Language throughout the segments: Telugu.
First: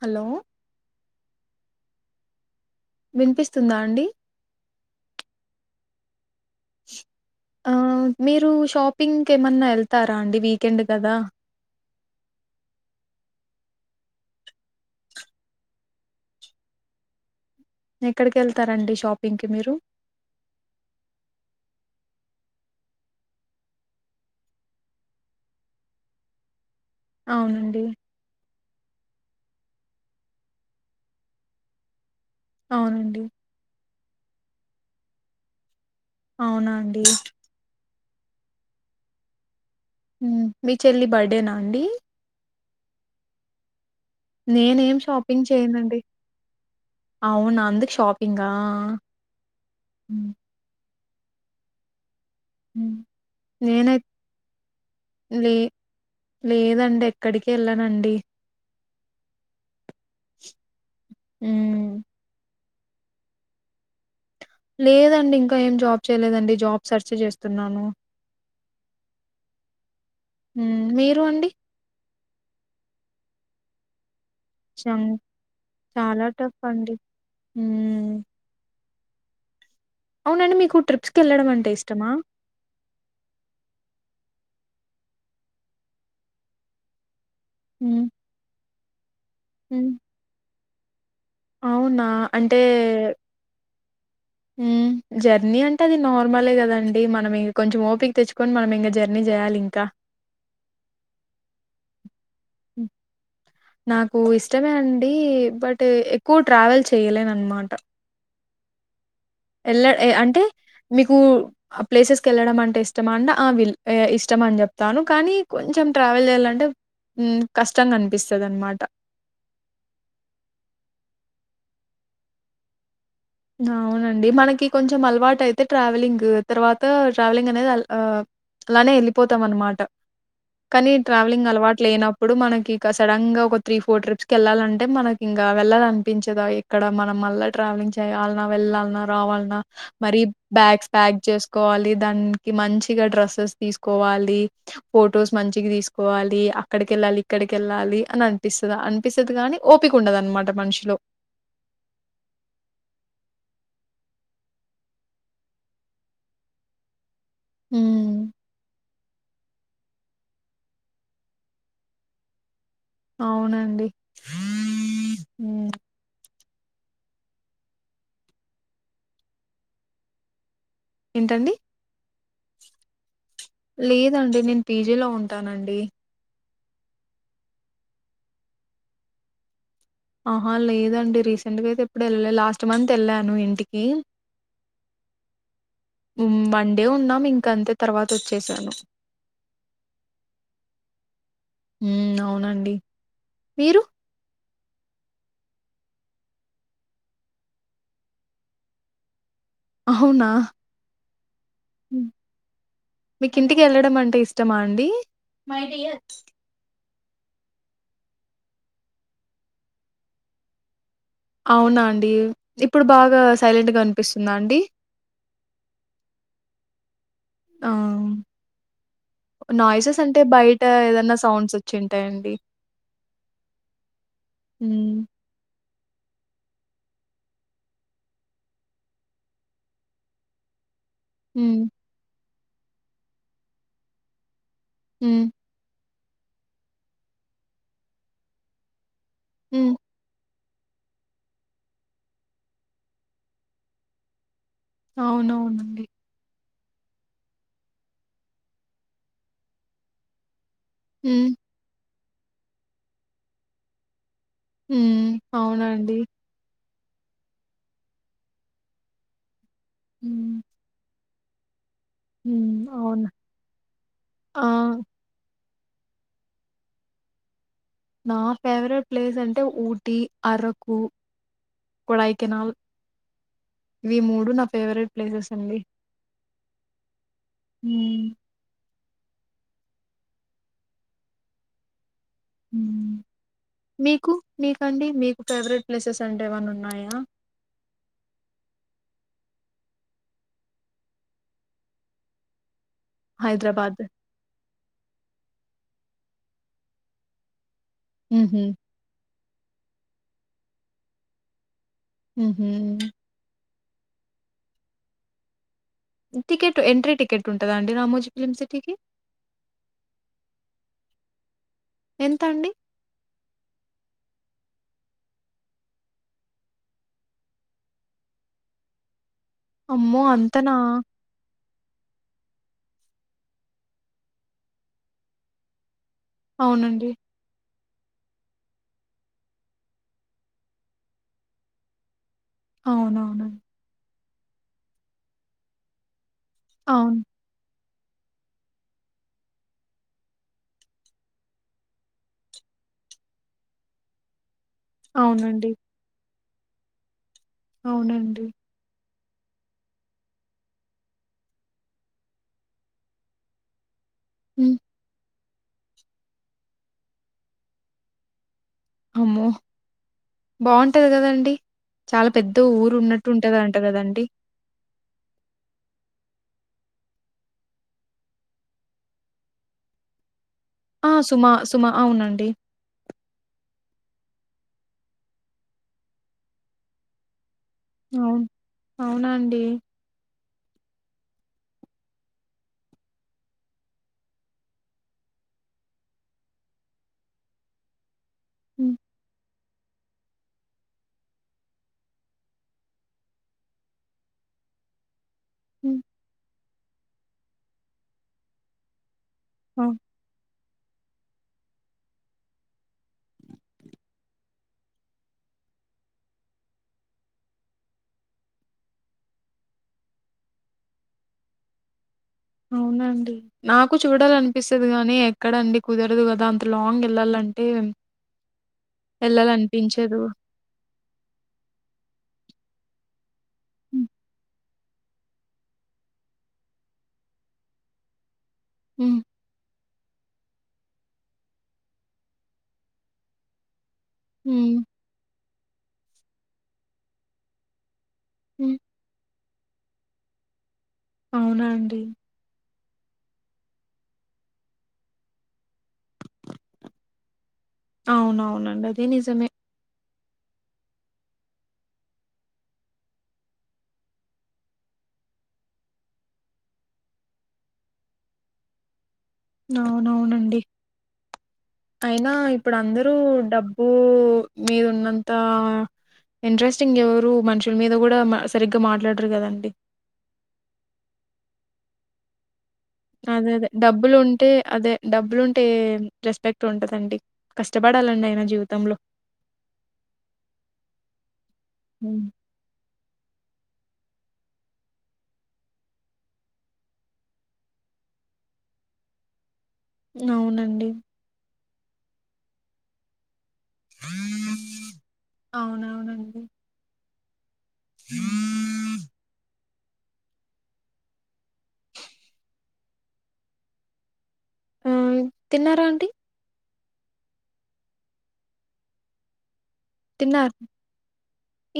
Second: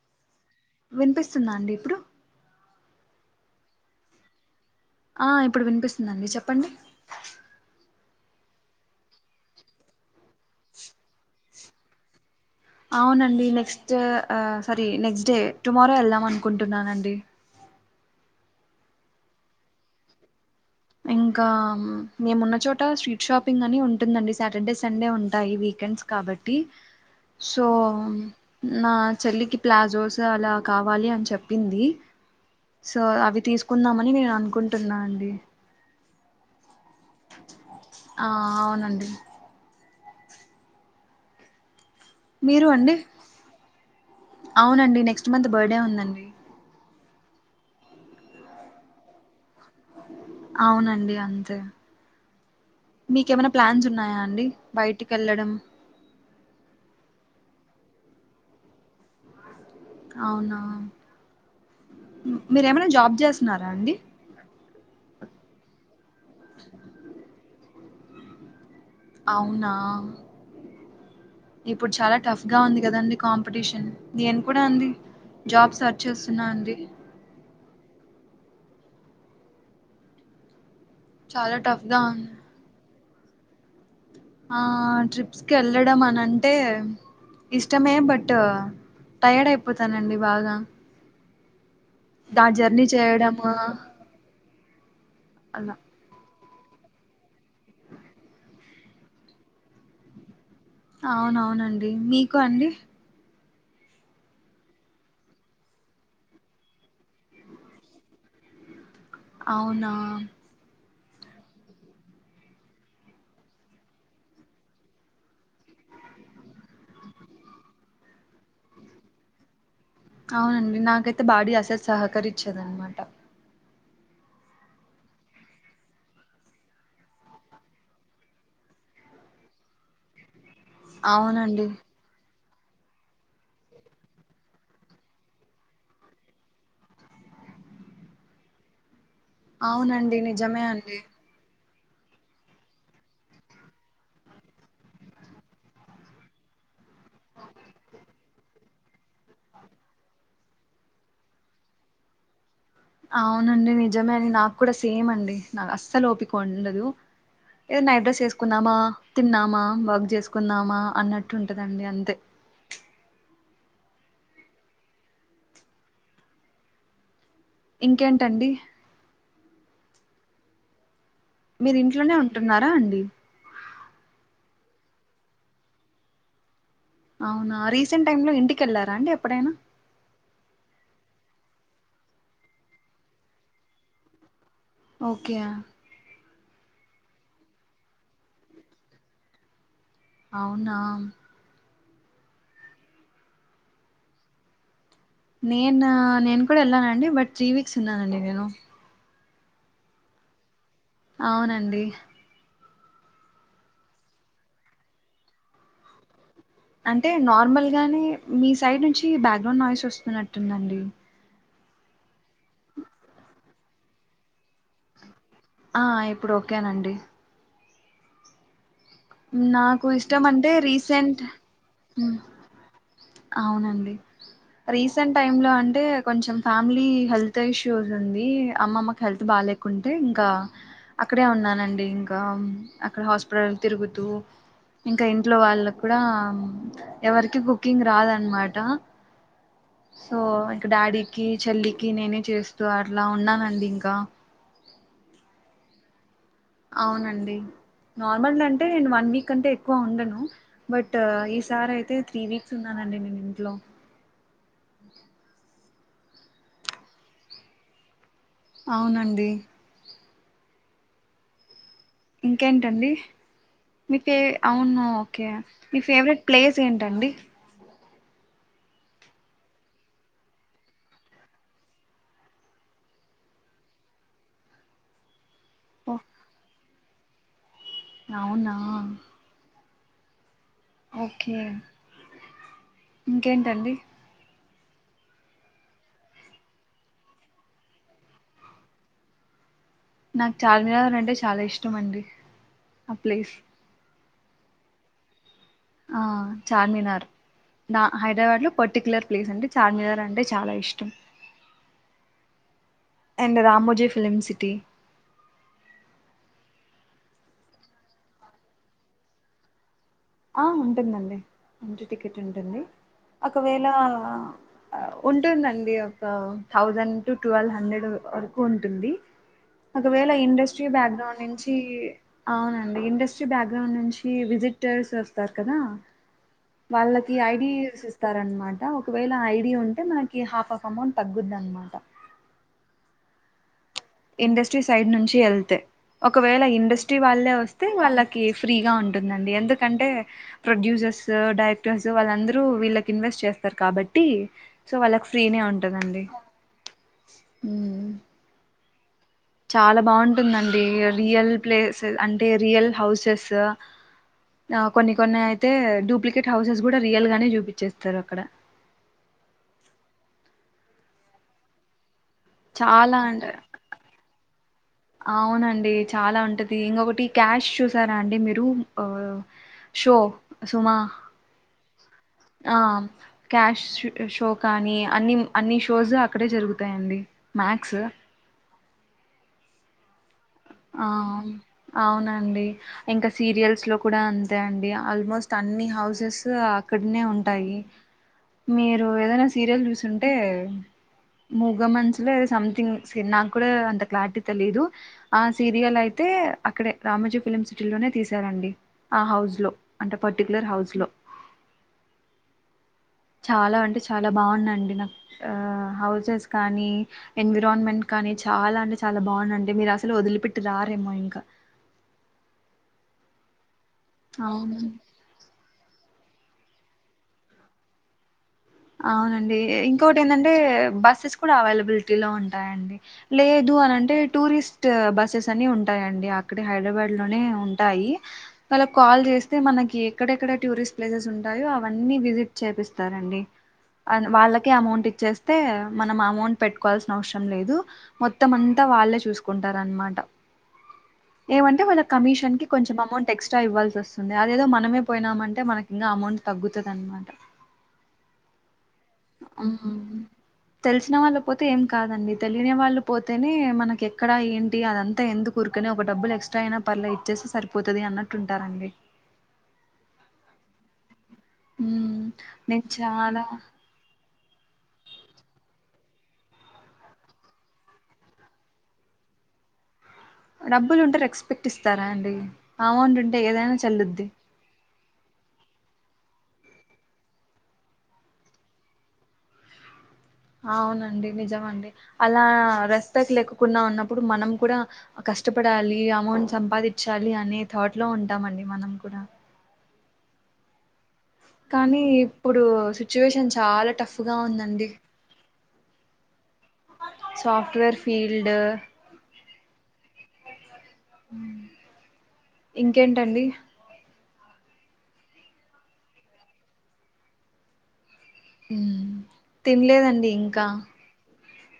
హలో వినిపిస్తుందా అండి ఇప్పుడు వినిపిస్తుందా అండి ఆ ఇప్పుడు వినిపిస్తుందండి చెప్పండి ఆ మీరు షాపింగ్కి ఏమన్నా వెళ్తారా అండి వీకెండ్ కదా అవునండి next sorry next day tomorrow వెళ్దాం అనుకుంటున్నానండి ఎక్కడికి వెళ్తారండి షాపింగ్కి మీరు ఇంకా మేమున్న చోట స్ట్రీట్ షాపింగ్ అని ఉంటుందండి సాటర్డే సండే ఉంటాయి వీకెండ్స్ కాబట్టి సో అవునండి నా చెల్లికి ప్లాజోస్ అలా కావాలి అని చెప్పింది సో అవునండి అవి తీసుకుందామని నేను అనుకుంటున్నా అండి అవునా అండి ఆ అవునండి ఉ మీ చెల్లి బర్త్డేనా అండి మీరు అండి నేనేం అవునండి నెక్స్ట్ మంత్ బర్త్డే ఉందండి అవును నా అందుకే షాపింగా అవునండి. అంతే మ్మ్ మీకేమైనా ప్లాన్స్ నేనై ఉన్నాయా అండి బయటికి వెళ్ళడం లే లేదండి ఎక్కడికి ఏళ్ళానండి అవునా హ్ మీరేమైనా జాబ్ చేస్తున్నారా అండి లేదండి ఇంకా ఏం జాబ్ చేయలేదండి. జాబ్ సర్చ్ చేస్తున్నాను అవునా ఉ మీరు అండి ఇప్పుడు చాలా టఫ్ గా ఉంది కదండి కాంపిటీషన్ నేను కూడా అండి చం జాబ్ సర్చ్ చేస్తున్నా అండి. హ్ అవునండి మీకు ట్రిప్స్కి వెళ్ళడం చాలా అంటే టఫ్ గా ఇష్టమా ఉంది ట్రిప్స్కి వెళ్ళడం అని అంటే ఇష్టమే హ్మ్. బట్ టైర్డ్ హ్మ్. అయిపోతానండి బాగా అవునా ద ఆ జర్నీ చేయడము ఉమ్ జర్నీ అలా అంటే అది నార్మలే కదండి మనం ఇంక కొంచెం ఓపిక తెచ్చుకొని మనం ఇంకా జర్నీ చేయాలి ఇంకా అవునవునండి మీకు అండి హ్మ్. నాకు ఇష్టమే అండి బట్ ఎక్కువ ట్రావెల్ చెయలేను అనమాట ఎలా అవునా అంటే మీకు ఆ ప్లేసెస్కి వెళ్ళడం అంటే ఇష్టం అంట ఆ విల్ ఇష్టం అని చెప్తాను కానీ కొంచెం ట్రావెల్ చేయాలంటే హ్మ్ కష్టంగా అనిపిస్తది అనమాట అవునండి నాకైతే బాడీ అసలు సహకరించదన్మాట అవునండి మనకి కొంచెం అలవాటు అయితే ట్రావెలింగ్ తర్వాత ట్రావెలింగ్ అనేది ఆ అలానే వెళ్ళిపోతాం అనమాట కానీ ట్రావెలింగ్ అవునండి అలవాటు లేనం ఇప్పుడు మనకి ఇక సడన్ గా ఒక త్రీ ఫోర్ ట్రిప్స్ కి వెళ్ళాలంటే మనకి ఇంకా వెళ్లాలినిపించదయే ఇక్కడ మనం మళ్ళా ట్రావెలింగ్ చేయాలన్నా వెళ్ళాలనా రావాలన్నా అవునండి మరీ నిజమే బ్యాగ్స్ అండి ప్యాక్ చేసు కోవాలి దానికి మంచిగా డ్రెస్సెస్ తీసుకోవాలి ఫొటోస్ మంచిగా తీసుకోవాలి. అక్కడికి ఎళ్ళాలి ఇక్కడికి ఎళ్ళాలి అని అం అనిపిస్తుందా అనిపిస్తది కాని ఓపిక ఉండదు అనమాట మనుషులు అవునండి నిజమే అని నాకు కూడా సేమ్ అండి నాకు అస్సలు ఒపిక ఉండదు. ఏదో నైట్ హ్మ్. డ్రస్ చేసుకున్నామా తిన్నామా వర్క్ చేసుకుందామా అన్నట్టు ఉంటదండి అంతే అవునండి హ్మ్. ఇంకేంటండి ఏంటండి మీరు ఇంట్లోనే ఉంటున్నారా అండి లేదండి నేను పీజీలో ఉంటానండి అవునా రీసెంట్ టైమ్ లో ఇంటికెళ్లారా అండి ఎప్పుడైనా ఆహా లేదండి రీసెంట్ గా అయితే ఎప్పుడు ఎళ్ళలే లాస్ట్ మంత్ వెళ్ళాను ఇంటికి ఓకేయా వన్ డే ఉన్నాం ఇంకా అంతే తర్వాత వచ్చేసాను అవునా ఉమ్ అవునండి మీరు నేను నేను కూడా వెళ్ళానండి బట్ త్రీ వీక్స్ ఉన్నానండి నేను అవునా అవునండి మీకు ఇంటికి వెళ్ళడం అంటే ఇష్టమా అండి అంటే నార్మల్ గానే మీ సైడ్ నుంచి బ్యాక్గ్రౌండ్ నాయిస్ వస్తున్నట్టుందండి అవునా అండి ఇప్పుడు బాగా సైలెంట్గా వినిపిస్తుందా అండి ఆ ఇప్పుడు ఓకేనండి ఆవ్ నాకు నాయిసెస్ అంటే ఇష్టం బయట ఏదన్నా రీసెంట్ సౌండ్స్ వచ్చి ఉమ్, ఉంటాయండి అవునండి రీసెంట్ టైమ్ లో అంటే కొంచెం ఫ్యామిలీ హెల్త్ ఇష్యూస్ ఉంది అమ్మమ్మకి హెల్త్ బాలే కుంటే ఇంకా అక్కడే హ్మ్ ఉన్నానండి ఇంకా అక్కడ హాస్పిటల్ తిరుగుతూ ఇంకా హ్మ్ ఇంట్లో వాళ్ళకు కూడా ఎవరికి కుకింగ్ రాదనమాట హ్మ్మ్ సో ఇంకా డాడీకి చెల్లికి నేనే చేస్తూ అట్లా ఉన్నానండి ఇంకా అవునవునండి అవునండి నార్మల్ అంటే నేను వన్ వీక్ అంటే ఎక్కువ ఉండను బట్ హ్మ్ ఈ సార్ అయితే త్రీ వీక్స్ ఉన్నానండి నేను ఇంట్లో ఉమ్ అవునండి అవునండి ఉ ఇంకేంటండి అవును. మీ పే ఆ అవున ఓకే మీ ఫేవరెట్ ప్లేస్ ఏంటండి నా ఫేవరెట్ ప్లేస్ అంటే ఊటీ అరకు కొడైకెనాల్ ఇవి మూడు నా ఫేవరెట్ ప్లేసెస్ అండి ఓ హ్మ్మ్ అవునా ఓకే ఇంకేంటండి మీకు మీకండి మీకు ఫేవరెట్ ప్లేసెస్ అంటే ఏమన్న ఉన్నాయా నాకు చార్మినార్ అంటే చాలా ఇష్టం అండి ఆ ప్లేస్ హైదరాబాద్ ఆ చార్మినార్ నా ఉహూ హైదరాబాద్ లో పట్ పర్టికలర్ ప్లేస్ అంటే చార్మినార్ అంటే చాలా ఇష్టం ఉహు and Ramoji film city ticket entry ticket ఉంటుంద అండి రామోజీ ఫిలిమ్ సిటీకి ఆ ఉంటుందండి ఎంట్రీ టికెట్ ఎంత అండి? ఉంటుంది ఒకవేళ ఉంటుందండి ఒక థౌర్షండ్ టు ట్వల్వ్ హండర్డ్ వరకు ఉంటుంది అమ్మో! ఒకవేళ అంతనా ఇండస్ట్రీ బ్యాక్ గ్రౌండ్ నుంచి ఈ అవునండి ఇండస్ట్రీ బ్యాక్ గ్రౌండ్ నుంచి విజిటర్స్ వస్తారు కదా అవునండి. వాళ్ళ ఈ ఐడిస్ ఇస్తారన్నమాట ఒకవేళ ఐడి ఉంటే మనకి హాఫ్ ఆఫ్ అమౌంట్ తగ్గుదన్నమట అవునవును ఇండస్ట్రీ సైడ్ నుంచి ఎల్తే ఒకవేళ ఇండస్ట్రీ అవును. వాళ్ళే వ తే వాళ్లకి ఫ్రీగా ఉంటుందండి ఎందుకంటే ప్రొడ్యూసర్స్ డైరెక్టర్స్ వాళ్ళందరూ వీళ్ళకి ఇన్వెస్ట్ చేస్తారు కాబట్టి సో వాళ్లకి ఫ్రీ నే అవునండి. ఉంటందండి అవునండి చాలా బాగుంటుందండి రియల్ ప్లేసె అంటే రియల్ హౌసెస్ హ్మ్. నౌ కొన్ని కొన్ని అయితే డూప్లికేట్ హౌసెస్ కూడా రియల్ గానే చూపిచేస్తారు అక్కడ అమ్మో బాగుంటది కదా అండి చాలా పెద్ద ఊరు చాలా ఉన్నట్టు అంటే ఉంటదండి కదాదాఅండి అవునండి చాలా ఉంటది ఇంకొకటి క్యాష్ చూసారా అండి మీరు ఆ షో సుమా ఆ సుమ సుమ అవునండి ఆ క్యాష్ షూటు షో కానీ అన్ని అన్ని షోస్ అక్కడే జరుగుతాయండి మ్యాక్స్ అవును అవునండి ఆ వునుఅవునండి ఇంకా సీరియల్స్ లో కూడా అంతే అండి ఆల్మోస్ట్ అన్ని హౌసెస్ అక్కడనే ఉంటాయి హ్మ్. మీరు ఏదైనా సీరియల్ చూసుంటే మూగమనుసులే సంథింగ్ సినిమా నాకు కూడా అంత క్లారిటీగ్ తెలిదు ఆ సీరియల్ హ్మ్. అయితే అక్కడే రామజీ ఫిలిం సిటీ లోనే తీశారండి ఆ హౌస్ లో అ అంట పర్టిక్యూలర్ హౌస్ లో చాలా అంటే చాలా బాగుందండి నాకు హౌసెస్ కానీ ఎన్విరాన్మెంట్ కానీ చాలా అంటే చాలా బాగుందండి మీరు అసలు వదిలిపెట్టి రారేమో ఇంకా అవునండి నాకు చూడాలనిపిస్తుంది అవునండి గాని ఎక్కడండి కుదరదు కదా అంత లాంగ్ వెళ్లాలంటే అవునండి ఇంకోటి ఏందం టే బస్సెస్ కూడా అవైలబిలిటీ లో ఉంటాయండి లేదు అని హ్మ్. అంటే టూరిస్ట్ టూ బస్సెస్ అన్ని ఉంటాయండి అక్కడ హైదరాబాద్ లోనే ఉంటాయి హ్మ్. వాళ్ళకాల్ చేస్తే మనకి ఎక్కడెక్కడ టూరిస్ట్ ప్లేసెస్ ఉంటాయో అవన్నీ విజిట్ చేపిస్తారండి అదివాళ్లకే హ్మ్. అమౌంట్ ఇచ్చేస్తే మనం అమౌంట్ పెట్టుకోవాల్సిన అవసరం లేదు మొత్తం హ్మ్. అంతా వాళ్ళే చూసుకుంటారు అనమాట అవునా ఏమంటే అండి. వాళ్ళ కమిషన్ కి కొంచెం అమౌంట్ ఎక్స్ట్రా ఇవ్వాల్సి వస్తుంది అదేదో మనమే పోయినామంటే మనకి ఇంకా అమౌంట్ తగ్గుతది అన్నమాట అవునవునండి అది నిజం ఆహహ తెలిసినవాళ్లు పోతే ఏం కాదండి తెలియని వాళ్ళు పోతేనే మనకి ఎక్కడ ఏంటి అదంతా ఎందుకు ఊరికనే ఒక డబ్బులు ఎక్స్ట్రా అయినా పర్లే ఇచ్చే సరిపోతది అన్నట్టు ఉంటారండి అవునవునండి ఉమ్ అయినా ఇప్పుడు నేను అందరూ చాలా డబ్బు ఉ మీరు ఉన్నంత ఇంట్రెస్టింగ్ ఎవరు మనుషుల మీద కూడా మ సరిగ్గా మాట్లాడరు కదండీ డబ్బులుంటే రెస్పెక్ట్ ఇస్తారాండీ అదె అదే డబ్బులుంటే అదే డబ్బులుంటే రెస్పెక్ట్ ఉంటదండీ కష్టపడాలండైనా జీవుతంలో ఔనండి నిజమండి హ్మ్. అలా రెస్పెక్ట్ లేకోకున్నా ఉన్నప్పుడ్ మనం కూడా కష్టపడాలీ అమౌంట్ సంపాదిచ్చాలీ అనే థాట్ లో ఉంటామండి మనం కూడా ఔనండి కానీ ఇప్పుడూ సిచ్యువేషన్ చాల టఫ్ఫు గా ఉందండి ఔనవునండి సాఫ్ట్వేర్ ఫీల్డూ ఇంకేంటండీ ఆమ్ తిన్నారాంటీ తిన్లేదండీ తిన్నారు. ఇంకా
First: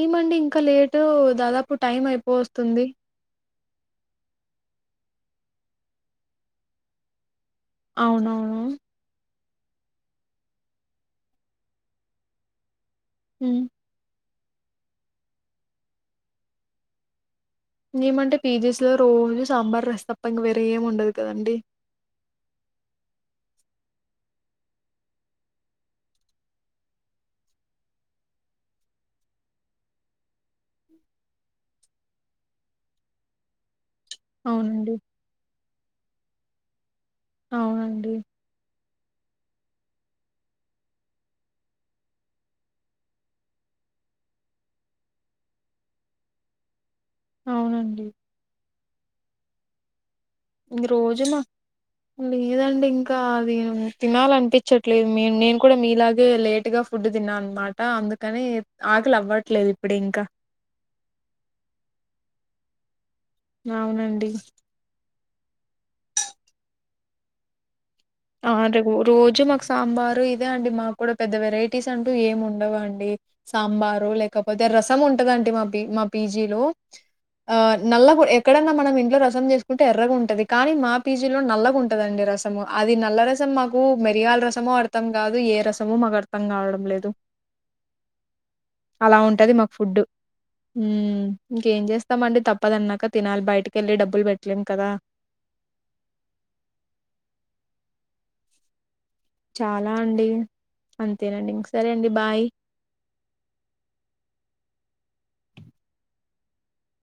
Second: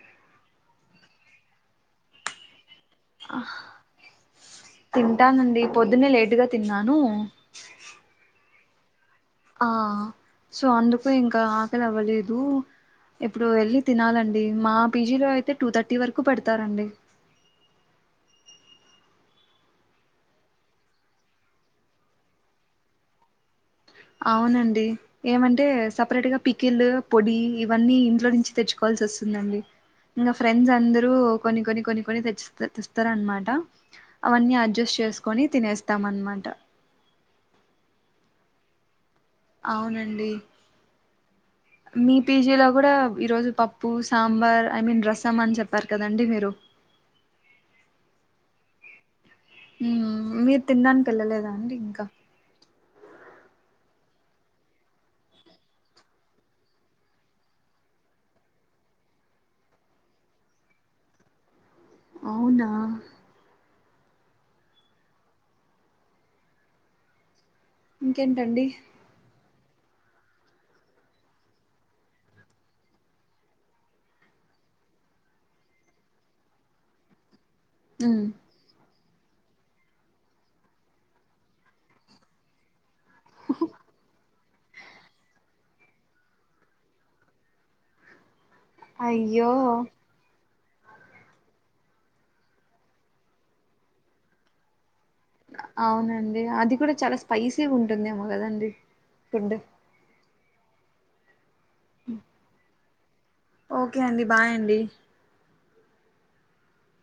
ఏమండి ఇంక లేటూ దాదాపు టైం ఐపో వస్తుందీ ఆహ్ తింటానండీ పొద్దున్నే లేటుగా తిన్నానూ ఔనవును ఆ సో అందుకు ఇంకా ఆకలవ్వలేదూ ఇప్పుడూ హ్మ్. వెళ్లి తినాలండీ మా పీజీలో ఐతే టూ థర్టీ వరకు పెడతారండి ఏమంటే పీజెస్ లో రోజు సాంబార్ రసప్ప ఇంగ వేరే ఏం ఉండదు కదండి ఔనండీ ఏమంటే సపరేట్గా పికిళ్లూ పొడీ ఇవన్నీ ఇంట్లో నుంచి తెచ్చుకోవాల్సి వస్తుందండి ఇంగ ఫ్రెండ్స్ అందరూ కొన్ని కొన్ని కొన్ని కొని తెచ్ తెస్తరన్మాట అవన్నీ అవునండి. అడ్జస్ట్ చేస్కొని తినేస్తాం అన్మాట ఔనండి ఔనండీ మీ పీజీలో గుడా ఈరోజు పప్పు సాంబార్ ఐ మీన్ రసం అన్ జెప్పార్ కదండి మీరు ఔనండి ఉహ్మ్ మీర్ తిన్డాన్ కెళ్ళలేదా అండి ఇంకా లేదండింకా అదీం తినాలన్పిచ్చట్లేద్ మేన్ నేన్ కుడ మీలాగే లేటుగా ఫుడ్డు తిన్నా అన్మాటా అందుకనీ ఆకలవ్వట్లేద్ ఇప్పుడింకా ఔనా అవునండి ఇంకేంటండి ఆరెగూర్ రోజు మాక్ సాంబారు ఇదే అండి మాగ్గుడ పెద్ద వెరైటీస్ అంటూ ఏం ఉండవండీ సాంబారో లేకపోతే రసం ఉంటదంటి మా పి మా పీజీలో ఆ నల్లగు మ్మ్ ఎక్ ఎక్కడన్న మనం ఇంట్లో రసం జేస్కుంటే ఎర్రగుంటది కానీ మా పీజీలో నల్లగుంటదండి రసము అది నల్ల రసం మాగూ మిరియాల్ రసమో అర్థం కాదు ఏ రసమో మాగ్ అర్ అర్థం గావడం లేదు అలా అయ్యో ఉంటది మాగ్ ఫుడ్డు ఉమ్ ఇంకేం జేస్తామండి తప్పదన్నాక తినాలి బైటికెళ్ళి డబ్బుల్ బెట్లేం కదా ఔనండి అది కుడ చాలా స్పైసీ ఉంటుందేమో గదండి చాలా అండీ అంతేనండి ఇంగ్ సరే అండి బాయ్ ఓకే అండి బాయ్ అండి